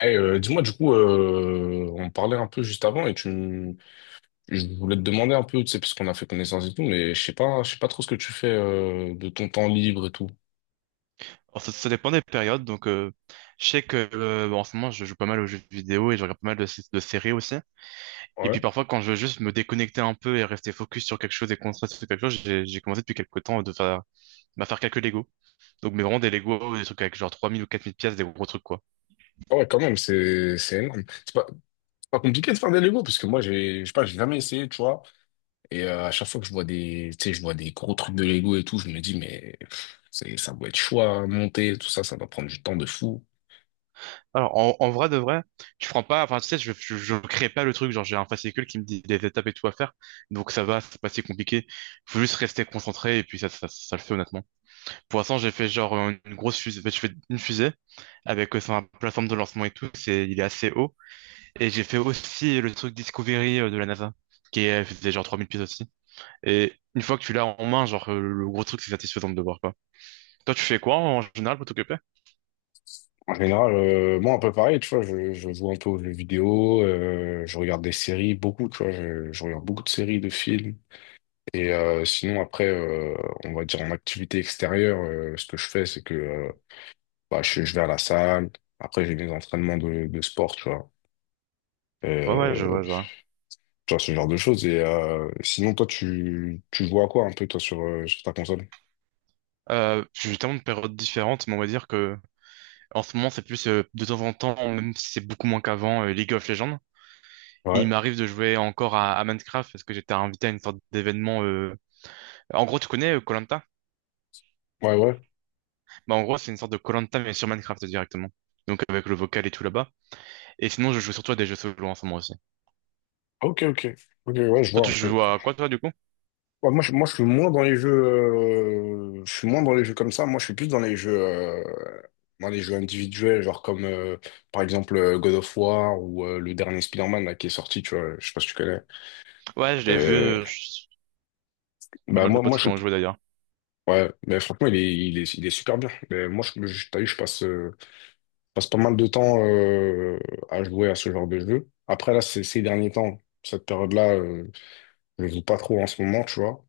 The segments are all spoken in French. Dis-moi, du coup, on parlait un peu juste avant et je voulais te demander un peu, tu sais, parce qu'on a fait connaissance et tout, mais je sais pas trop ce que tu fais de ton temps libre et tout. Alors, ça dépend des périodes. Donc, je sais que en ce moment, je joue pas mal aux jeux vidéo et je regarde pas mal de séries aussi. Et puis Ouais. parfois, quand je veux juste me déconnecter un peu et rester focus sur quelque chose et concentrer sur quelque chose, j'ai commencé depuis quelques temps de faire, bah, faire quelques Lego. Donc, mais vraiment des Lego, des trucs avec genre 3000 ou 4000 pièces, des gros trucs, quoi. Ah ouais, quand même, c'est énorme. C'est pas compliqué de faire des Lego parce que moi, j'ai, je sais pas, j'ai jamais essayé, tu vois. Et à chaque fois que je vois des, tu sais, je vois des gros trucs de Lego et tout, je me dis, mais pff, c'est, ça doit être chaud à monter, tout ça, ça doit prendre du temps de fou. Alors, en, en vrai de vrai, je prends pas, enfin, tu sais, je crée pas le truc, genre, j'ai un fascicule qui me dit des étapes et tout à faire, donc ça va, c'est pas si compliqué. Faut juste rester concentré et puis ça le fait honnêtement. Pour l'instant, j'ai fait genre une grosse fusée, ben, je fais une fusée avec sa plateforme de lancement et tout, c'est, il est assez haut. Et j'ai fait aussi le truc Discovery de la NASA, qui est, faisait genre 3000 pieds aussi. Et une fois que tu l'as en main, genre, le gros truc, c'est satisfaisant de le voir, quoi. Toi, tu fais quoi en général pour t'occuper? En général, moi, un peu pareil, tu vois, je joue un peu aux jeux vidéo, je regarde des séries, beaucoup, tu vois, je regarde beaucoup de séries, de films. Et sinon, après, on va dire en activité extérieure, ce que je fais, c'est que bah, je vais à la salle, après j'ai mes entraînements de sport, tu vois. Ouais, ouais, je Euh, vois, je vois. Tu vois, ce genre de choses. Et sinon, toi, tu joues à quoi un peu, toi, sur, sur ta console? J'ai tellement de périodes différentes, mais on va dire que en ce moment c'est plus de temps en temps, même si c'est beaucoup moins qu'avant, League of Legends. Il Ouais, m'arrive de jouer encore à Minecraft parce que j'étais invité à une sorte d'événement. En gros, tu connais koh. ouais, ouais. Bah, en gros, c'est une sorte de koh mais sur Minecraft directement. Donc avec le vocal et tout là-bas. Et sinon, je joue surtout à des jeux solo en ce moment aussi. Ok, ok. Ok, ouais, je Toi, vois tu un peu. joues à quoi toi du coup? Ouais, moi, moi, je suis moins dans les jeux, je suis moins dans les jeux comme ça. Moi, je suis plus dans les jeux individuels, genre comme par exemple God of War ou le dernier Spider-Man là, qui est sorti. Tu vois, je sais pas si tu connais. Ouais, je l'ai vu. Euh, J'ai pas bah mal de moi, potes qui ont joué d'ailleurs. ouais, mais franchement, il est super bien. Mais moi, t'as vu, je passe pas mal de temps à jouer à ce genre de jeu. Après là, ces derniers temps, cette période-là, je joue pas trop en ce moment, tu vois.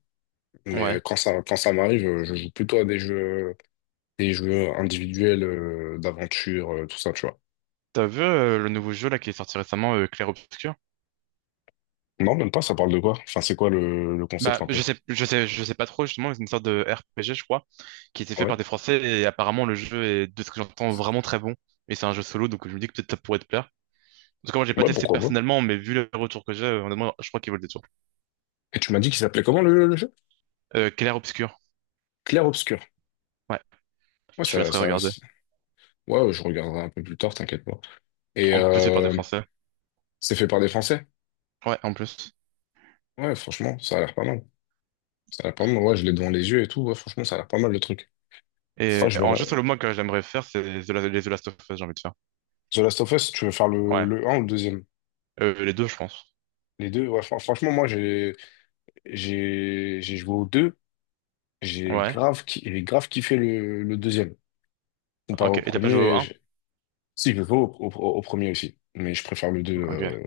Mais Ouais. Quand ça m'arrive, je joue plutôt à des jeux. Des jeux individuels d'aventure, tout ça, tu vois. T'as vu le nouveau jeu là qui est sorti récemment, Clair Obscur? Non, même pas, ça parle de quoi? Enfin, c'est quoi le concept Bah, un peu? je sais pas trop, justement, c'est une sorte de RPG, je crois, qui était fait Ouais. par des Français, et apparemment, le jeu est, de ce que j'entends, vraiment très bon. Et c'est un jeu solo, donc je me dis que peut-être ça pourrait te plaire. En tout cas, moi, j'ai pas Ouais, testé pourquoi pas? personnellement, mais vu les retours que j'ai, honnêtement, je crois qu'ils veulent des tours. Et tu m'as dit qu'il s'appelait comment le jeu? Clair Obscur. Clair Obscur. Ouais, Ouais, je laisserai regarder. Ouais, je regarderai un peu plus tard, t'inquiète pas. Et En plus, c'est par des Français. c'est fait par des Français? Ouais, en plus. Ouais, franchement, ça a l'air pas mal. Ça a l'air pas mal, ouais, je l'ai devant les yeux et tout, ouais, franchement, ça a l'air pas mal le truc. Ouais, Et en jeu solo, moi, que j'aimerais faire, c'est les The Last of Us, j'ai envie de faire. The Last of Us, tu veux faire Ouais. le un ou le deuxième? Les deux, je pense. Les deux, ouais, franchement, moi, j'ai joué aux deux. Ouais. J'ai grave kiffé le deuxième. Comparé Ok. au Et t'as pas joué au premier, un. Si je veux au premier aussi, mais je préfère le deux. Ok.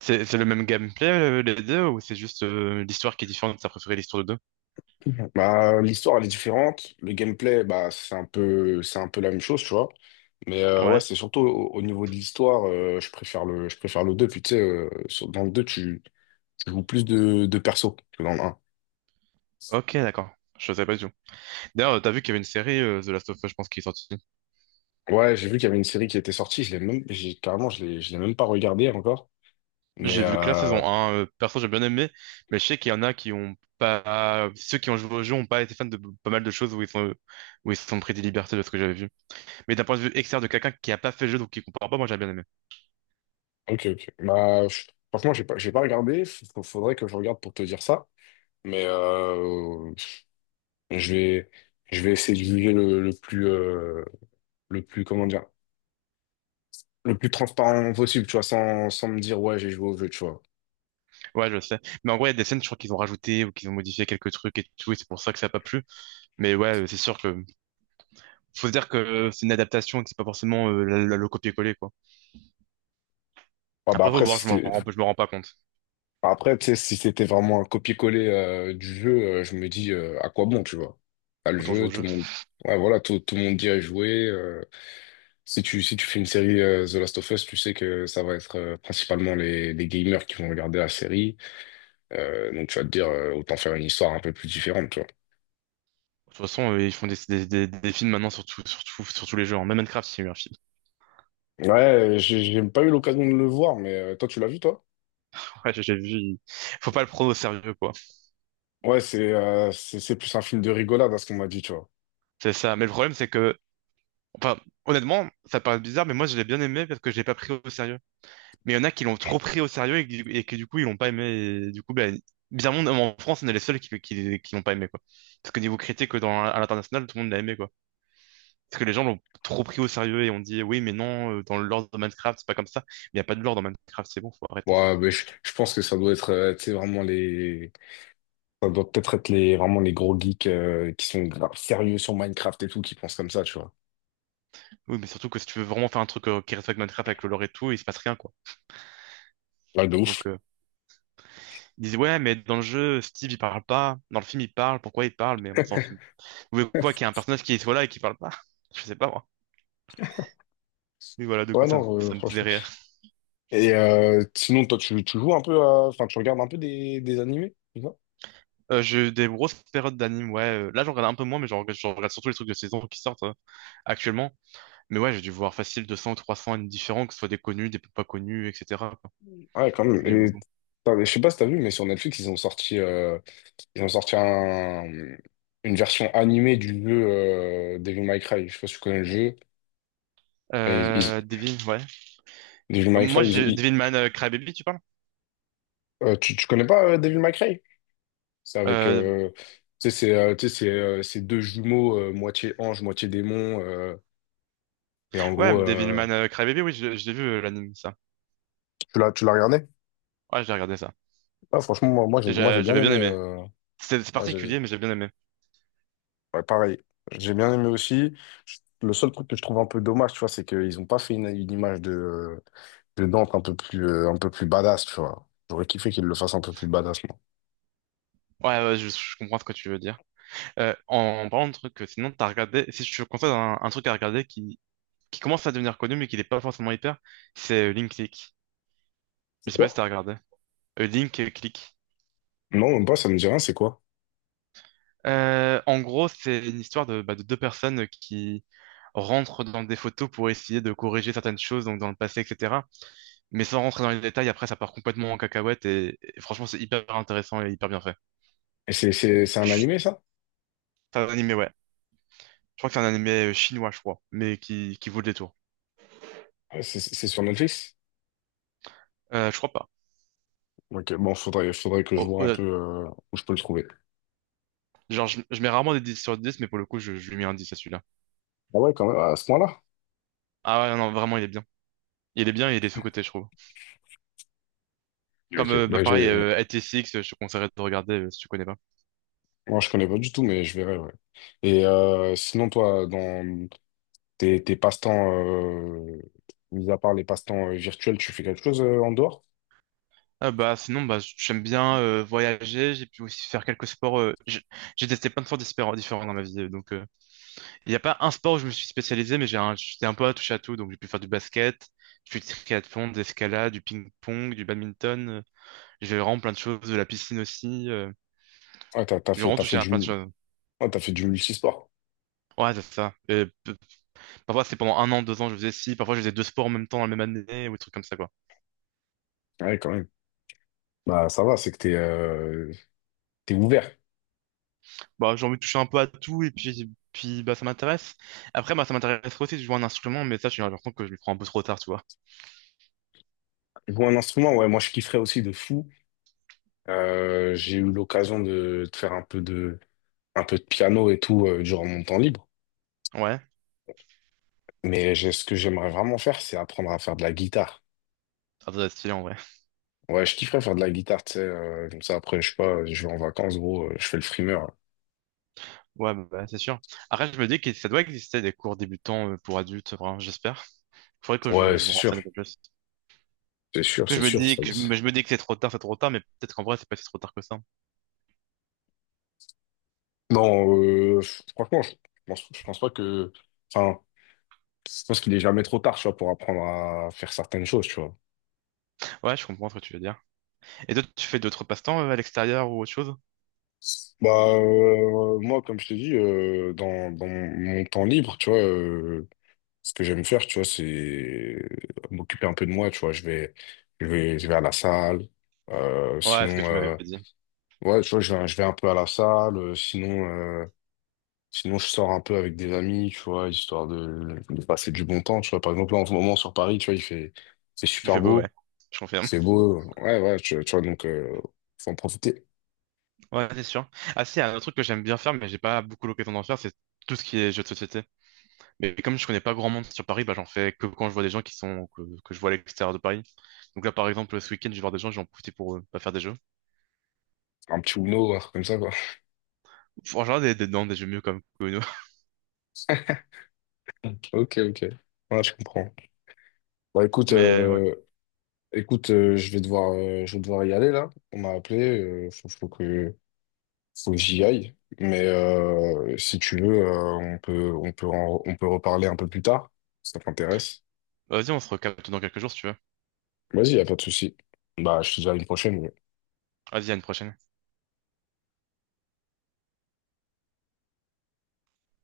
C'est le même gameplay, les deux, ou c'est juste l'histoire qui est différente, t'as préféré l'histoire de. Mhm. Bah, l'histoire, elle est différente. Le gameplay, bah, c'est un peu la même chose, tu vois. Mais ouais, Ouais. c'est surtout au niveau de l'histoire, je préfère le deux. Puis tu sais, dans le 2 tu joues plus de persos que dans le 1. Ok, d'accord. Je savais pas du tout. D'ailleurs, t'as vu qu'il y avait une série The Last of Us, je pense, qui est sortie. Ouais, j'ai vu qu'il y avait une série qui était sortie, je l'ai même, j'ai, carrément, je l'ai même pas regardée encore. Mais J'ai vu que la saison un, perso, j'ai bien aimé, mais je sais qu'il y en a qui ont pas. Ceux qui ont joué au jeu ont pas été fans de pas mal de choses où ils se sont pris des libertés de ce que j'avais vu. Mais d'un point de vue externe de quelqu'un qui a pas fait le jeu donc qui comprend pas, moi j'ai bien aimé. Ok, ok. Bah, franchement, j'ai pas regardé. Faudrait que je regarde pour te dire ça. Mais je vais, je vais essayer de juger le plus, comment dire, le plus transparent possible, tu vois, sans me dire, ouais, j'ai joué au jeu, tu vois. Ouais, je sais. Mais en gros, il y a des scènes, je crois qu'ils ont rajouté ou qu'ils ont modifié quelques trucs et tout, et c'est pour ça que ça a pas plu. Mais ouais, c'est sûr que faut se dire que c'est une adaptation et que c'est pas forcément le copier-coller quoi. Ah bah Après faut après, si voir, je me c'était, rends, je me rends pas compte. bah, après, tu sais, si c'était vraiment un copier-coller du jeu, je me dis, à quoi bon, tu vois. T'as le Autant jouer jeu, au tout jeu. le monde, ouais, voilà, tout le monde dit à jouer. Si si tu fais une série The Last of Us, tu sais que ça va être principalement les gamers qui vont regarder la série. Donc tu vas te dire, autant faire une histoire un peu plus différente, tu vois. De toute façon, ils font des films maintenant sur tous les jeux, hein. Même Minecraft, il y a eu un film. Ouais, j'ai pas eu l'occasion de le voir, mais toi, tu l'as vu, toi? Ouais, j'ai vu. Faut pas le prendre au sérieux quoi. Ouais, c'est plus un film de rigolade à ce qu'on m'a dit, tu vois. C'est ça. Mais le problème c'est que, enfin, honnêtement, ça paraît bizarre, mais moi je l'ai bien aimé parce que je l'ai pas pris au sérieux. Mais il y en a qui l'ont trop pris au sérieux et, qui et que du coup ils l'ont pas aimé. Et du coup, ben, bizarrement, en France, on est les seuls qui l'ont pas aimé quoi. Parce que niveau critique dans à l'international, tout le monde l'a aimé quoi. Parce que les gens l'ont trop pris au sérieux et ont dit oui, mais non, dans le lore de Minecraft, c'est pas comme ça. Il n'y a pas de lore dans Minecraft, c'est bon, faut arrêter. Ouais, mais je pense que ça doit être, tu sais, vraiment les. Ça doit peut-être être les, vraiment les gros geeks qui sont grave sérieux sur Minecraft et tout, qui pensent comme ça, tu vois. Oui, mais surtout que si tu veux vraiment faire un truc qui respecte Minecraft avec le lore et tout, il se passe rien, quoi. Ouais, de ouf. Donc, ils disent ouais, mais dans le jeu, Steve, il parle pas. Dans le film, il parle. Pourquoi il parle? Mais on s'en fout. Vous voulez quoi, qu'il y ait un personnage qui soit là et qui parle pas? Je sais pas, moi. Oui, voilà, du Ouais, coup, ça me, non, ça me faisait franchement. rire. Et sinon, toi, tu joues un peu à- enfin, tu regardes un peu des animés, tu vois. J'ai eu des grosses périodes d'anime, ouais. Là, j'en regarde un peu moins, mais j'en regarde surtout les trucs de saison qui sortent actuellement. Mais ouais, j'ai dû voir facile 200 ou 300 animes différents, que ce soit des connus, des peu pas connus, etc. quoi. Ah ouais, quand même. J'en ai Et, beaucoup. putain, mais je sais pas si t'as vu, mais sur Netflix, ils ont sorti une version animée du jeu Devil May Cry. Je sais pas si tu connais le jeu, mais Devin, ouais. Devil Bah, May Cry, moi, j'ai Devilman Crybaby, tu parles? Tu connais pas Devil May Cry? C'est avec... Euh, tu sais, c'est deux jumeaux, moitié ange, moitié démon. Et en ouais, gros, Devilman Crybaby, oui, je l'ai vu l'anime, ça. Tu l'as regardé? Ouais, j'ai regardé ça. Ah, franchement, moi, j'ai bien J'avais bien aimé... aimé. euh, C'est particulier, mais j'ai bien aimé. Ouais, pareil. J'ai bien aimé aussi. Le seul truc que je trouve un peu dommage, tu vois, c'est qu'ils n'ont pas fait une image de Dante un peu plus badass, tu vois. J'aurais kiffé qu'ils le fassent un peu plus badass, moi. Ouais, ouais, je comprends ce que tu veux dire. En parlant de trucs que sinon t'as regardé, si je te conseille un truc à regarder qui, commence à devenir connu mais qui n'est pas forcément hyper, c'est Link League. C'est Je sais pas si quoi? t'as regardé. Link Click. Non, même pas, ça me dit rien, c'est quoi? En gros, c'est une histoire bah, de deux personnes qui rentrent dans des photos pour essayer de corriger certaines choses, donc dans le passé, etc. Mais sans rentrer dans les détails, après, ça part complètement en cacahuète et franchement, c'est hyper intéressant et hyper bien fait. Et c'est un Chut. animé, ça? C'est un animé, ouais. Je crois que c'est un animé chinois, je crois, mais qui vaut le détour. Ouais, c'est sur Netflix? Je crois pas. Ok, bon, faudrait que je Oh, vois oh, un peu où je peux le trouver. genre, je mets rarement des 10 sur 10, mais pour le coup, je lui mets un 10 à celui-là. Ah ouais, quand même, à ce point-là? Ah ouais, non, vraiment, il est bien. Il est bien et il est sous-coté, je trouve. Ok, Comme ok. Bah, Bah, pareil, ATCX, je te conseillerais de regarder si tu connais pas. Moi, je connais pas du tout, mais je verrai, ouais. Et sinon, toi, dans tes passe-temps, mis à part les passe-temps virtuels, tu fais quelque chose en dehors? Ah bah sinon bah j'aime bien voyager, j'ai pu aussi faire quelques sports. J'ai testé plein de sports différents dans ma vie, donc il n'y a pas un sport où je me suis spécialisé, mais j'étais un peu à touche à tout, donc j'ai pu faire du basket, j'ai fait du triathlon, de l'escalade, du ping-pong, du badminton, j'ai fait vraiment plein de choses, de la piscine aussi. Ouais, t'as, J'ai vraiment t'as touché fait à du, plein de mul- choses. ouais, t'as fait du multisport. Ouais, c'est ça. Et parfois, c'est pendant 1 an, 2 ans, je faisais ci. Parfois, je faisais deux sports en même temps dans la même année ou des trucs comme ça, quoi. Ouais, quand même. Bah, ça va, c'est que t'es ouvert. Bah, j'ai envie de toucher un peu à tout et puis, bah, ça m'intéresse. Après, bah, ça m'intéresse aussi de jouer un instrument, mais ça, j'ai l'impression que je le prends un peu trop tard, tu vois. Jouer un instrument, ouais, moi, je kifferais aussi de fou. J'ai eu l'occasion de faire un peu de, piano et tout, durant mon temps libre. Ouais, Mais ce que j'aimerais vraiment faire, c'est apprendre à faire de la guitare. ça doit être stylé en vrai. Ouais, je kifferais faire de la guitare, tu sais, comme ça, après, je sais pas, je vais en vacances, gros, je fais le frimeur. Ouais, bah, bah, c'est sûr. Après, je me dis que ça doit exister des cours débutants pour adultes, vraiment, j'espère. Faudrait que je, Ouais, je me c'est sûr, renseigne un peu plus. c'est sûr, Parce c'est que sûr. Je me dis que c'est trop tard, mais peut-être qu'en vrai, c'est pas si trop tard que ça. Non, franchement, je pense pas Enfin, je pense qu'il est jamais trop tard, tu vois, pour apprendre à faire certaines choses, tu vois. Ouais, je comprends ce que tu veux dire. Et toi, tu fais d'autres passe-temps à l'extérieur ou autre chose? Bah, moi, comme je t'ai dit, dans mon temps libre, tu vois, ce que j'aime faire, tu vois, c'est m'occuper un peu de moi, tu vois. Je vais à la salle. Euh, Ouais, ce que sinon, tu m'avais euh, dit. ouais, tu vois, je vais un peu à la salle. Sinon, je sors un peu avec des amis, tu vois, histoire de passer du bon temps, tu vois. Par exemple, là, en ce moment, sur Paris, tu vois, il fait, c'est Il super fait beau, ouais. beau, Je confirme. c'est beau. Ouais, ouais, tu vois, donc, faut en profiter. Ouais, c'est sûr. Ah si, un autre truc que j'aime bien faire, mais j'ai pas beaucoup l'occasion d'en faire, c'est tout ce qui est jeux de société. Mais comme je connais pas grand monde sur Paris, bah j'en fais que quand je vois des gens que je vois à l'extérieur de Paris. Donc là, par exemple, ce week-end, je vais voir des gens, j'en profite pour bah, faire des jeux. Un petit Uno, un truc comme ça, quoi. Faut En général, des, non, des jeux mieux comme que nous. Ok, ok. Ouais, je comprends. Bah écoute, Mais ouais. Je vais devoir y aller là. On m'a appelé, faut que j'y aille. Mais si tu veux, on peut reparler un peu plus tard, si ça t'intéresse. Vas-y, on se recapte dans quelques jours si tu veux. Vas-y, y a pas de souci. Bah, je te dis à une prochaine. Ouais. Vas-y, à une prochaine.